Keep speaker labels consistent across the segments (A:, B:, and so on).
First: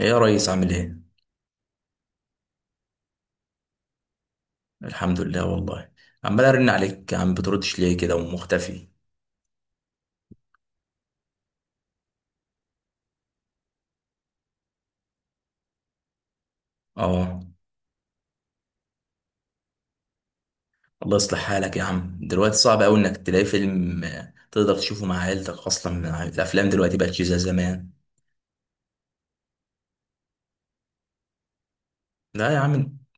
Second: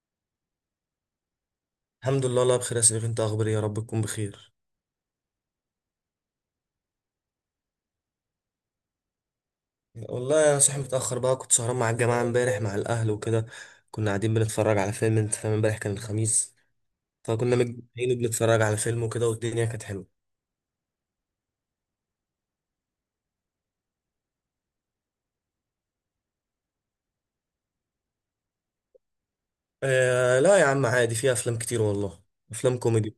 A: ايه يا ريس؟ عامل ايه؟
B: الحمد لله، الله بخير يا سيدي. انت اخباري؟ يا رب تكون بخير.
A: الحمد لله والله. عمال ارن عليك يا عم، بتردش ليه كده ومختفي؟
B: والله انا صاحي متاخر بقى، كنت سهران مع الجماعه امبارح مع الاهل وكده. كنا قاعدين بنتفرج على فيلم، انت فاهم، امبارح كان الخميس.
A: اه.
B: فكنا متجمعين وبنتفرج على فيلم وكده، والدنيا كانت حلوه.
A: الله يصلح حالك يا عم. دلوقتي صعب قوي انك تلاقي فيلم تقدر تشوفه مع عيلتك اصلا، الافلام دلوقتي بقت مش زي زمان.
B: آه لا يا عم، عادي، في افلام كتير والله.
A: لا يا عم
B: افلام
A: انت،
B: كوميدي.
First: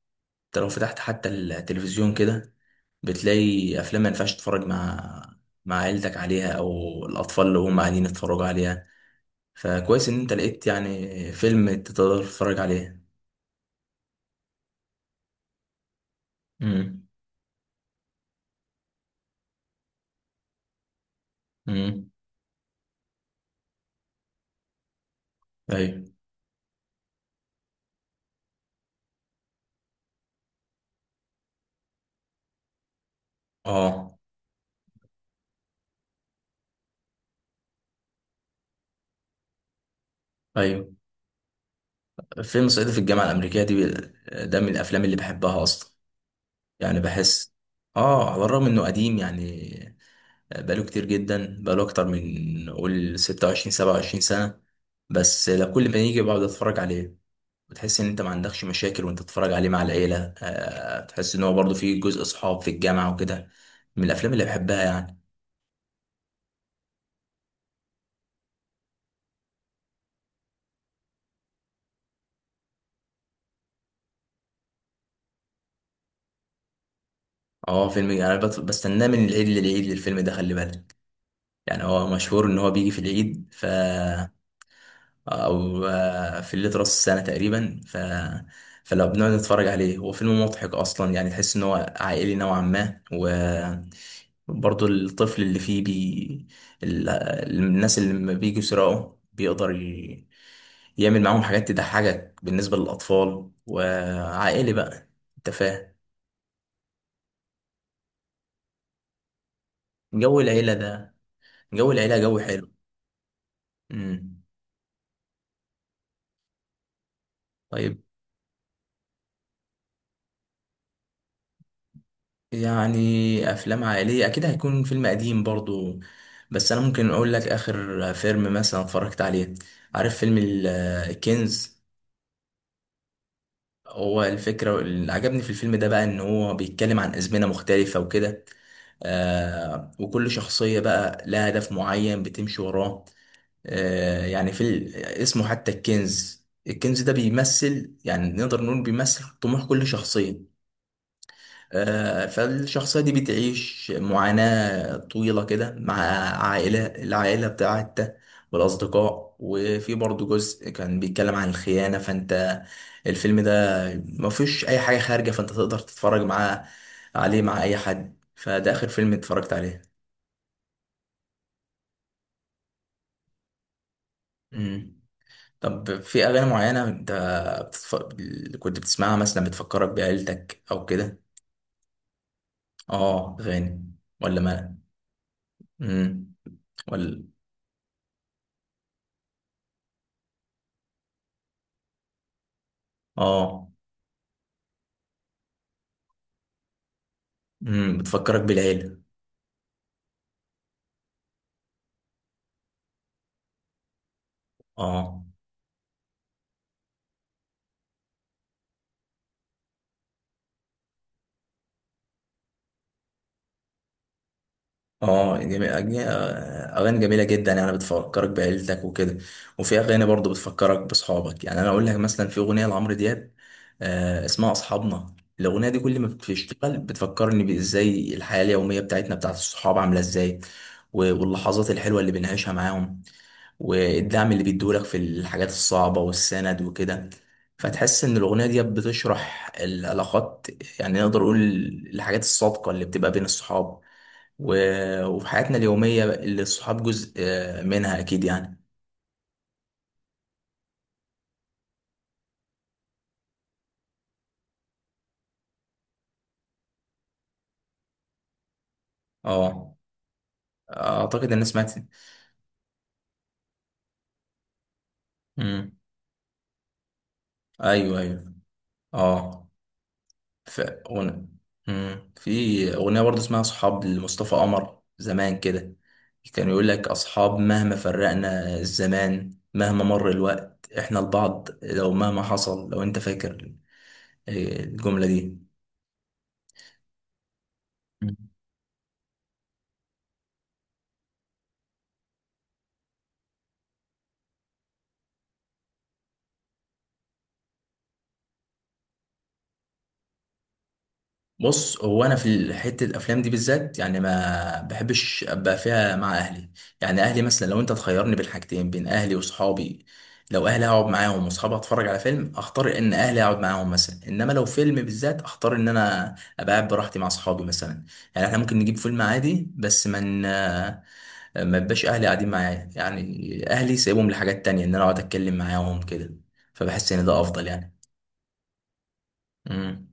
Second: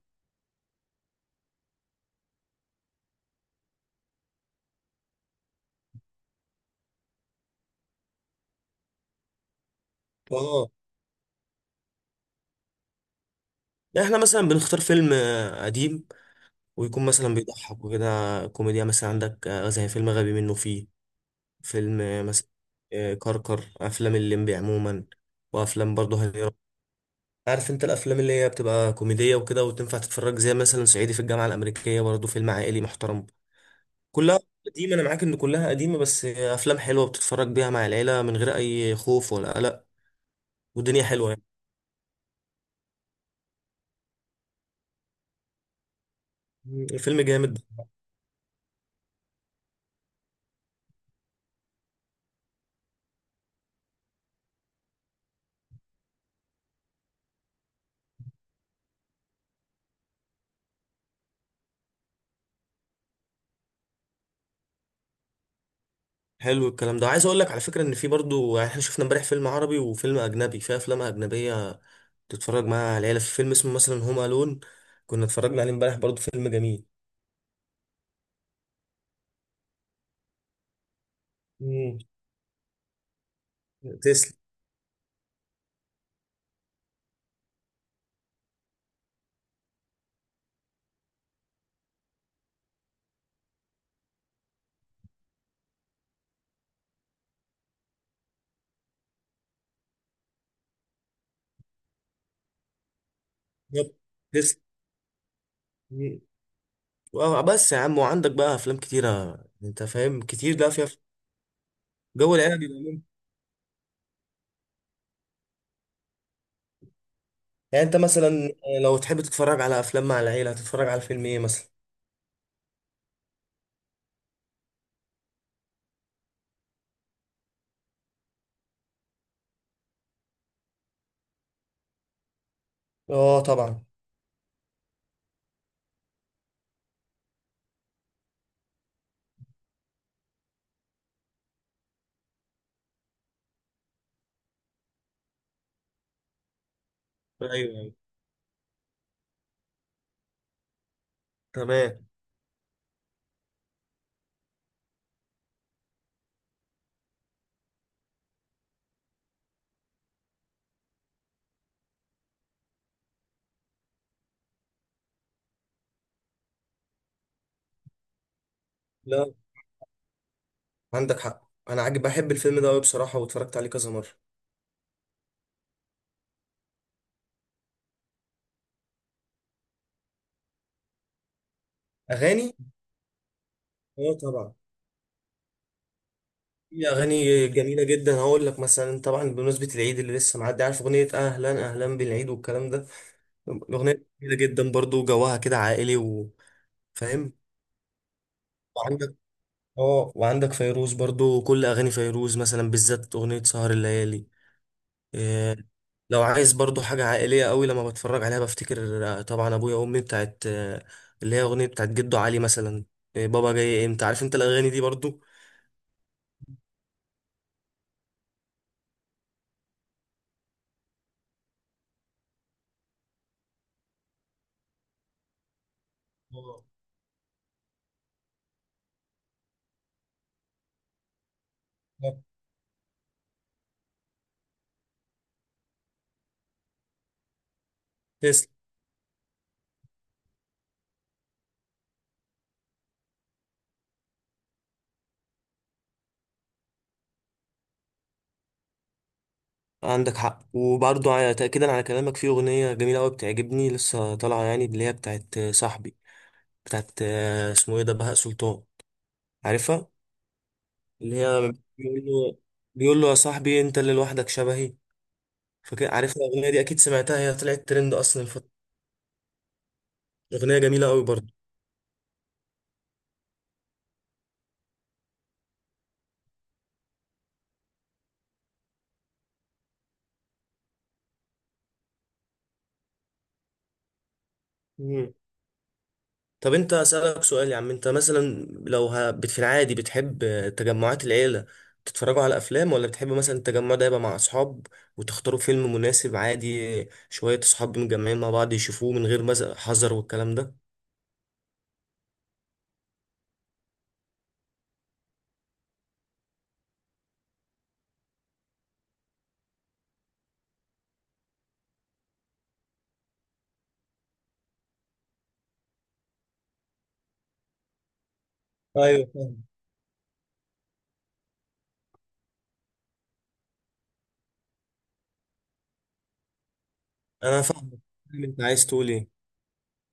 A: لو فتحت حتى التلفزيون كده بتلاقي افلام ما ينفعش تتفرج مع عيلتك عليها، او الاطفال اللي هم قاعدين يتفرجوا عليها. فكويس ان انت لقيت
B: اه.
A: يعني فيلم تقدر تتفرج عليه.
B: يعني احنا مثلا بنختار فيلم قديم، ويكون
A: امم.
B: مثلا بيضحك وكده. كوميديا مثلا عندك زي فيلم غبي منه فيه. فيلم
A: امم.
B: مثلا. كركر، افلام الليمبي عموما. وافلام
A: ايوه.
B: برضه هنيرة. عارف انت الافلام اللي هي بتبقى كوميديه وكده وتنفع تتفرج، زي مثلا صعيدي في الجامعه الامريكيه، برضه فيلم عائلي محترم.
A: اه.
B: كلها قديمه. انا معاك ان كلها قديمه، بس افلام حلوه بتتفرج بيها مع العيله من غير اي خوف ولا قلق.
A: ايوه.
B: والدنيا حلوه يعني.
A: فيلم صعيدي في الجامعة الأمريكية دي، ده من الأفلام اللي بحبها أصلا. يعني
B: الفيلم
A: بحس،
B: جامد.
A: آه، على الرغم إنه قديم يعني. آه، بقاله كتير جدا، بقاله أكتر من قول 26 27 سنة. بس لا، كل ما يجي بقعد أتفرج عليه. بتحس إن أنت ما عندكش مشاكل وأنت تتفرج عليه مع العيلة. آه، تحس إن هو برضه فيه جزء صحاب في الجامعة وكده. من الأفلام اللي بحبها يعني.
B: حلو الكلام ده. عايز اقول لك على فكره ان في برضه، يعني احنا شفنا امبارح فيلم عربي وفيلم اجنبي. في افلام اجنبيه تتفرج مع العيله، في فيلم اسمه مثلا هوم الون. كنا اتفرجنا عليه امبارح، برضه فيلم جميل.
A: آه، فيلم أنا بستناه من العيد للعيد للفيلم ده، خلي بالك. يعني
B: مم.
A: هو مشهور إن هو بيجي في العيد، ف،
B: تسلم.
A: او في الليل راس السنه تقريبا. ف، فلو بنقعد نتفرج عليه هو فيلم مضحك اصلا، يعني تحس ان هو عائلي نوعا ما. وبرضه الطفل اللي فيه ال- الناس اللي لما بيجوا يسرقوا بيقدر يعمل معاهم حاجات تضحكك بالنسبه للاطفال،
B: يب. تسلم.
A: وعائلي بقى. انت فاهم،
B: بس يا عم، وعندك بقى افلام كتيره. انت فاهم
A: جو
B: كتير لا
A: العيله
B: فيها.
A: ده. جو العيله
B: جو
A: جو
B: العيله
A: حلو.
B: بيبقى ممتع.
A: امم.
B: يعني انت
A: طيب.
B: مثلا، لو تحب تتفرج على افلام مع العيله هتتفرج على فيلم ايه مثلا؟
A: يعني افلام عائليه اكيد هيكون فيلم قديم برضو، بس انا ممكن اقول لك اخر فيلم مثلا اتفرجت عليه. عارف فيلم الكنز؟
B: اه طبعا.
A: هو الفكره اللي عجبني في الفيلم ده بقى ان هو بيتكلم عن ازمنه مختلفه وكده. آه، وكل شخصيه بقى لها هدف معين بتمشي وراه. آه، يعني في اسمه حتى الكنز، الكنز ده
B: ايوه ايوه،
A: بيمثل، يعني نقدر نقول بيمثل طموح كل شخصيه.
B: تمام.
A: فالشخصية دي بتعيش معاناة طويلة كده مع العائلة بتاعتها والأصدقاء. وفي برضه جزء كان بيتكلم عن الخيانة. فأنت الفيلم ده مفيش أي حاجة خارجة، فأنت تقدر تتفرج معاه عليه مع أي حد. فده آخر فيلم
B: لا،
A: اتفرجت عليه.
B: عندك حق. انا عاجب بحب الفيلم ده قوي بصراحه، واتفرجت عليه كذا مره.
A: مم. طب، في أغاني معينة أنت بتتف... كنت بتسمعها مثلا بتفكرك بعيلتك أو كده؟
B: اغاني؟
A: آه، أغاني؟
B: اه
A: ولا
B: طبعا.
A: ما؟ مم.
B: في
A: ولا.
B: اغاني جميله جدا. هقول لك مثلا، طبعا بمناسبه العيد اللي لسه معدي، عارف اغنيه اهلا اهلا بالعيد والكلام ده.
A: آه.
B: الاغنيه جميله جدا، برضو جواها كده عائلي وفاهم.
A: بتفكرك بالعيلة؟
B: اه وعندك فيروز برضو، كل اغاني فيروز مثلا، بالذات اغنيه سهر الليالي.
A: اه.
B: إيه. لو عايز برضو حاجه عائليه قوي لما بتفرج عليها، بفتكر طبعا ابويا وامي. بتاعت اللي هي اغنيه بتاعت جدو علي مثلا. إيه بابا جاي امتى، عارف انت الاغاني دي برضو.
A: اه، جميل اغاني جميلة جدا يعني بتفكرك بعيلتك وكده. وفي اغاني برضو بتفكرك باصحابك. يعني انا اقول لك مثلا في اغنية لعمرو دياب، آه، اسمها اصحابنا. الاغنية دي كل ما
B: آه.
A: بتشتغل بتفكرني بازاي الحياة اليومية بتاعتنا بتاعت الصحاب عاملة ازاي، واللحظات الحلوة اللي
B: آه.
A: بنعيشها معاهم والدعم اللي بيدولك في الحاجات الصعبة والسند وكده. فتحس إن الأغنية
B: تسلم.
A: دي بتشرح العلاقات، يعني نقدر نقول الحاجات الصادقة اللي بتبقى بين الصحاب وفي حياتنا اليومية اللي الصحاب جزء منها أكيد يعني.
B: عندك حق. وبرضو تاكيدا على كلامك، في اغنيه جميله قوي بتعجبني لسه طالعه يعني، اللي هي بتاعت صاحبي. بتاعت اسمه ايه ده، بهاء سلطان.
A: اه،
B: عارفها. اللي
A: أعتقد إن أنا
B: هي
A: سمعت.
B: بيقول له، بيقول له يا صاحبي انت اللي لوحدك شبهي.
A: مم.
B: فاكر؟ عارف الأغنية دي أكيد سمعتها، هي طلعت ترند
A: أيوه،
B: أصلا
A: أيوه.
B: الفترة.
A: اه.
B: أغنية
A: ف...
B: جميلة أوي برضه.
A: ون... مم. في أغنية برضه اسمها أصحاب لمصطفى قمر زمان كده، كان يقول لك أصحاب مهما فرقنا الزمان، مهما مر الوقت إحنا لبعض لو مهما حصل، لو أنت فاكر إيه، الجملة
B: مم.
A: دي.
B: طب أنت أسألك سؤال يا عم. أنت مثلا، في العادي بتحب تجمعات العيلة تتفرجوا على أفلام، ولا بتحب مثلا التجمع ده يبقى مع أصحاب، وتختاروا فيلم مناسب عادي، شوية أصحاب متجمعين مع بعض يشوفوه من غير حذر والكلام ده؟
A: بص، هو انا في حته الافلام دي بالذات يعني ما بحبش ابقى فيها مع اهلي. يعني اهلي مثلا، لو انت تخيرني بين حاجتين، بين اهلي واصحابي، لو اهلي هقعد معاهم واصحابي اتفرج على فيلم، اختار ان اهلي اقعد معاهم مثلا. انما لو فيلم بالذات اختار ان انا ابقى قاعد براحتي مع اصحابي مثلا. يعني احنا ممكن نجيب فيلم
B: ايوه فاهم.
A: عادي بس من ما ما يبقاش اهلي قاعدين معايا يعني. اهلي سايبهم لحاجات تانية ان انا اقعد اتكلم معاهم كده، فبحس ان ده
B: أنا
A: افضل يعني.
B: فاهم أنت عايز تقول إيه.
A: إمم.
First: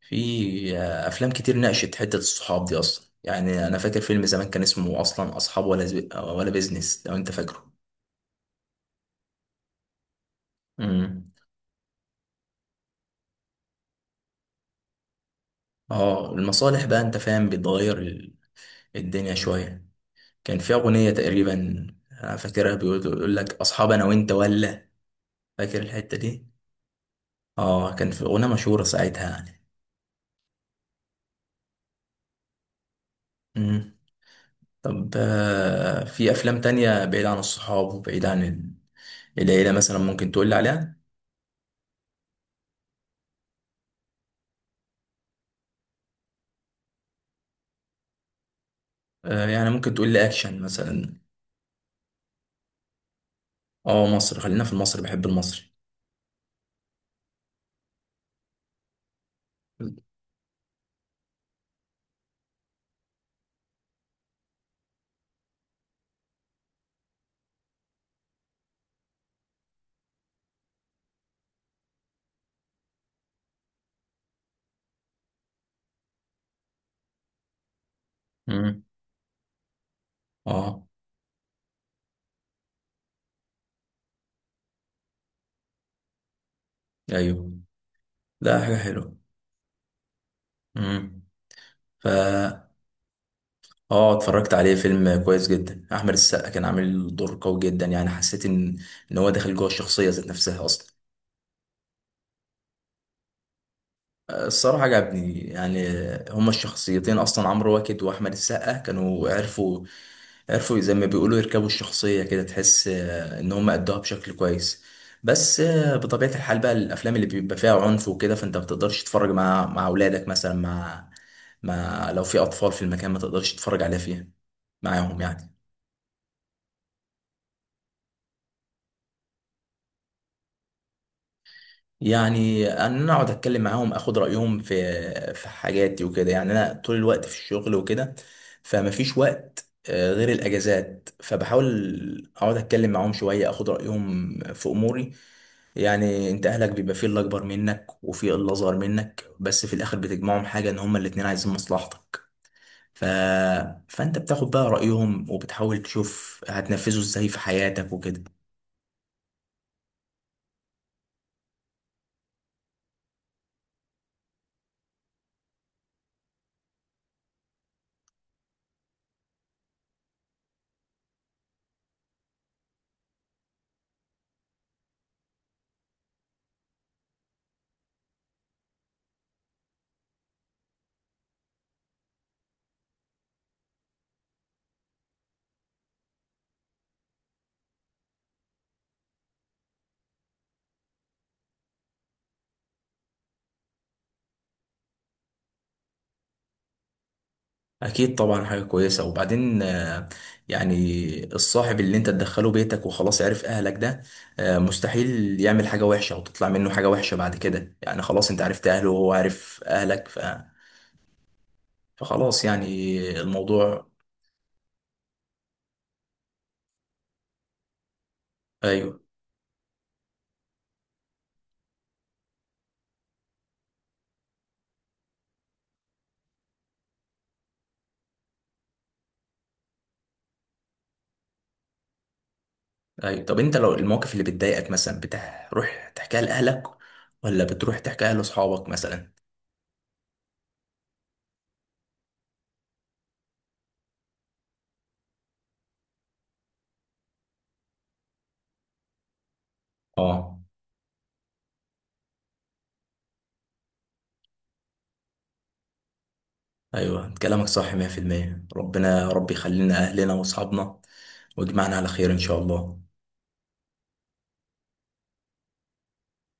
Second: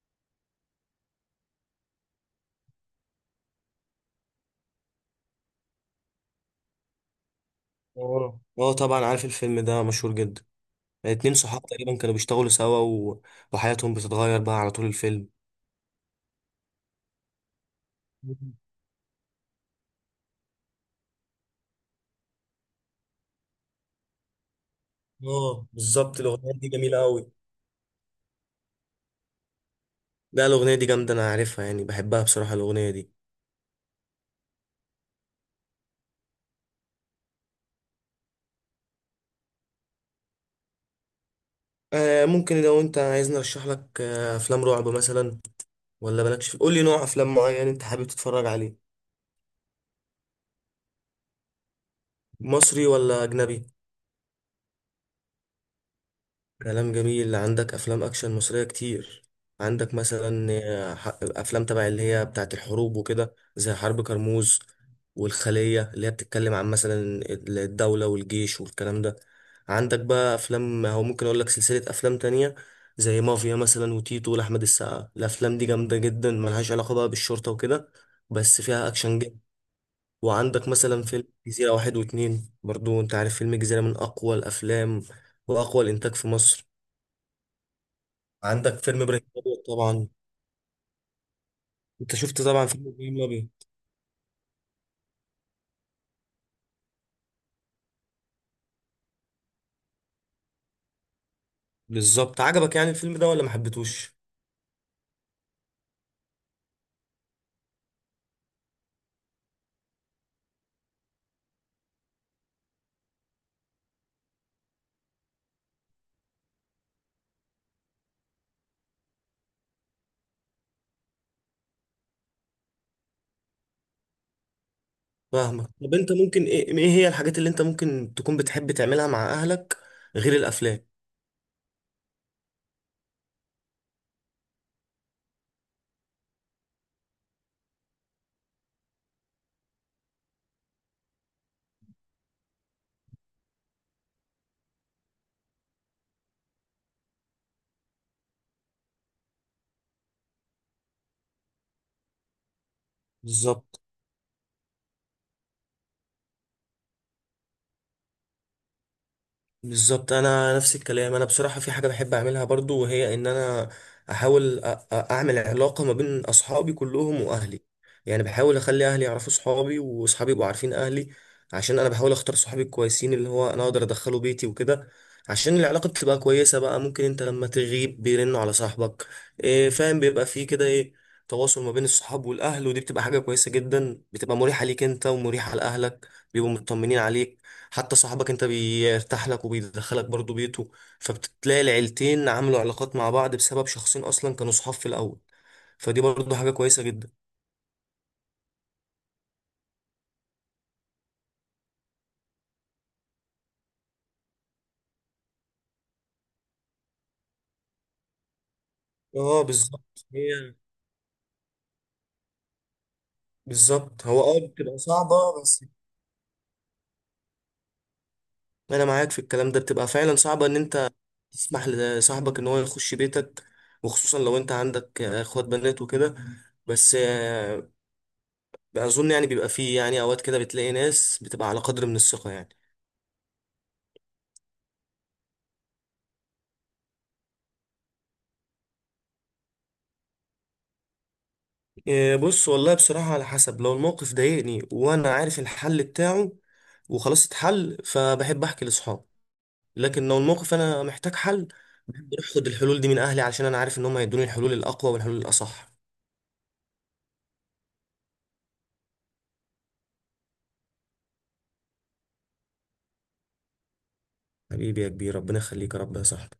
A: في افلام كتير ناقشت حته الصحاب دي اصلا. يعني انا فاكر فيلم زمان كان اسمه اصلا اصحاب ولا ولا بيزنس، لو انت فاكره.
B: اه اه طبعا عارف الفيلم ده، مشهور جدا.
A: امم.
B: اتنين صحاب تقريبا كانوا بيشتغلوا سوا، و... وحياتهم بتتغير بقى على طول الفيلم.
A: اه، المصالح بقى انت فاهم بتغير الدنيا شويه. كان في اغنيه تقريبا، انا فاكرها بيقول، يقول لك اصحاب انا وانت ولا،
B: اه
A: فاكر الحته
B: بالظبط،
A: دي؟
B: الاغنيه دي جميله قوي.
A: اه، كان في اغنيه مشهوره ساعتها يعني.
B: لا الاغنيه دي جامده، انا عارفها يعني، بحبها بصراحه الاغنيه دي.
A: امم. طب، في افلام تانية بعيد عن الصحاب وبعيد عن العيله مثلا، ممكن تقول لي عليها؟
B: آه ممكن. لو انت عايزني ارشح لك، آه افلام رعب مثلا، ولا مالكش قول لي نوع افلام معين انت حابب تتفرج عليه.
A: يعني ممكن تقول لي اكشن مثلا.
B: مصري ولا اجنبي؟
A: اه، مصر، خلينا في المصري، بحب المصري.
B: كلام جميل. عندك افلام اكشن مصريه كتير. عندك مثلا افلام تبع اللي هي بتاعت الحروب وكده، زي حرب كرموز والخليه، اللي هي بتتكلم عن مثلا الدوله والجيش والكلام ده. عندك بقى افلام، هو ممكن اقول لك سلسله افلام تانية، زي مافيا مثلا وتيتو لاحمد السقا. الافلام دي جامده جدا، ملهاش علاقه بقى بالشرطه وكده، بس
A: امم.
B: فيها اكشن جدا. وعندك
A: اه.
B: مثلا فيلم جزيره واحد واتنين برضو. انت عارف فيلم جزيره من اقوى الافلام واقوى الانتاج في مصر.
A: ايوه. لا، حاجه
B: عندك فيلم
A: حلوه.
B: ابراهيم الابيض طبعا.
A: امم. فا
B: انت شفت طبعا فيلم ابراهيم الابيض.
A: اه، اتفرجت عليه، فيلم كويس جدا. احمد السقا كان عامل دور قوي جدا، يعني حسيت ان هو داخل جوه الشخصيه ذات نفسها اصلا.
B: بالظبط. عجبك يعني الفيلم ده ولا ما حبيتهوش؟
A: الصراحه عجبني يعني. هما الشخصيتين اصلا عمرو واكد واحمد السقا كانوا عرفوا زي ما بيقولوا يركبوا الشخصية كده، تحس إن هم أدوها بشكل كويس. بس بطبيعة الحال بقى الأفلام اللي بيبقى فيها عنف وكده، فأنت ما بتقدرش تتفرج مع أولادك مثلا، مع لو في أطفال في المكان ما تقدرش تتفرج عليها فيها معاهم يعني.
B: فاهمك. طب انت ممكن، ايه ايه هي الحاجات اللي انت ممكن تكون بتحب تعملها مع اهلك غير الافلام؟
A: يعني أن أنا أقعد أتكلم معاهم، أخد رأيهم في حاجاتي وكده. يعني أنا طول الوقت في الشغل وكده، فما فيش وقت غير الأجازات، فبحاول أقعد أتكلم معاهم شوية، أخد رأيهم في أموري. يعني انت اهلك بيبقى فيه اللي اكبر منك وفيه اللي اصغر منك، بس في الاخر بتجمعهم حاجه ان هما الاتنين عايزين مصلحتك. ف...
B: بالظبط.
A: فانت بتاخد بقى رايهم وبتحاول تشوف هتنفذه ازاي في حياتك وكده.
B: بالظبط. انا نفس الكلام. انا بصراحه في حاجه بحب اعملها برضو، وهي ان انا احاول اعمل علاقه ما بين اصحابي كلهم واهلي. يعني بحاول اخلي اهلي يعرفوا صحابي، واصحابي يبقوا عارفين اهلي، عشان انا بحاول اختار صحابي الكويسين اللي هو انا اقدر ادخله بيتي وكده. عشان العلاقه بتبقى كويسه بقى، ممكن انت لما تغيب بيرنوا على صاحبك. إيه فاهم، بيبقى فيه كده ايه، تواصل ما بين الصحاب والاهل. ودي بتبقى حاجه كويسه جدا، بتبقى مريحه ليك انت ومريحه لاهلك. بيبقوا مطمنين عليك. حتى صاحبك انت بيرتاح لك، وبيدخلك برضو بيته. فبتلاقي العيلتين عملوا علاقات مع بعض بسبب شخصين اصلا كانوا صحاب في الاول. فدي برضو حاجة كويسة جدا.
A: اكيد طبعا حاجه كويسه. وبعدين يعني الصاحب اللي انت تدخله بيتك وخلاص عرف اهلك ده، مستحيل يعمل حاجه وحشه او تطلع منه حاجه وحشه بعد كده. يعني خلاص انت عرفت اهله وهو
B: اه
A: عارف
B: بالظبط،
A: اهلك.
B: هي
A: فخلاص يعني الموضوع.
B: بالظبط هو. اه بتبقى صعبة بس. انا
A: ايوه،
B: معاك في الكلام ده، بتبقى فعلا صعبة ان انت تسمح لصاحبك ان هو يخش بيتك، وخصوصا لو انت عندك اخوات بنات وكده. بس اظن يعني بيبقى فيه يعني اوقات كده، بتلاقي ناس بتبقى على قدر من الثقة يعني.
A: ايوه. طب انت لو المواقف اللي بتضايقك مثلا بتروح تحكيها لاهلك ولا بتروح تحكيها لاصحابك مثلا؟
B: إيه، بص والله بصراحة، على حسب. لو الموقف ضايقني وأنا عارف الحل بتاعه وخلاص اتحل، فبحب أحكي لأصحابي. لكن لو
A: اه.
B: الموقف أنا محتاج حل، بحب أروح أخد الحلول دي من أهلي، علشان أنا عارف إن هم هيدوني الحلول الأقوى والحلول الأصح.
A: ايوه، كلامك صح 100%. ربنا يا رب يخلينا اهلنا واصحابنا، ويجمعنا على خير ان شاء الله.
B: حبيبي يا كبير، ربنا يخليك يا رب يا صاحبي.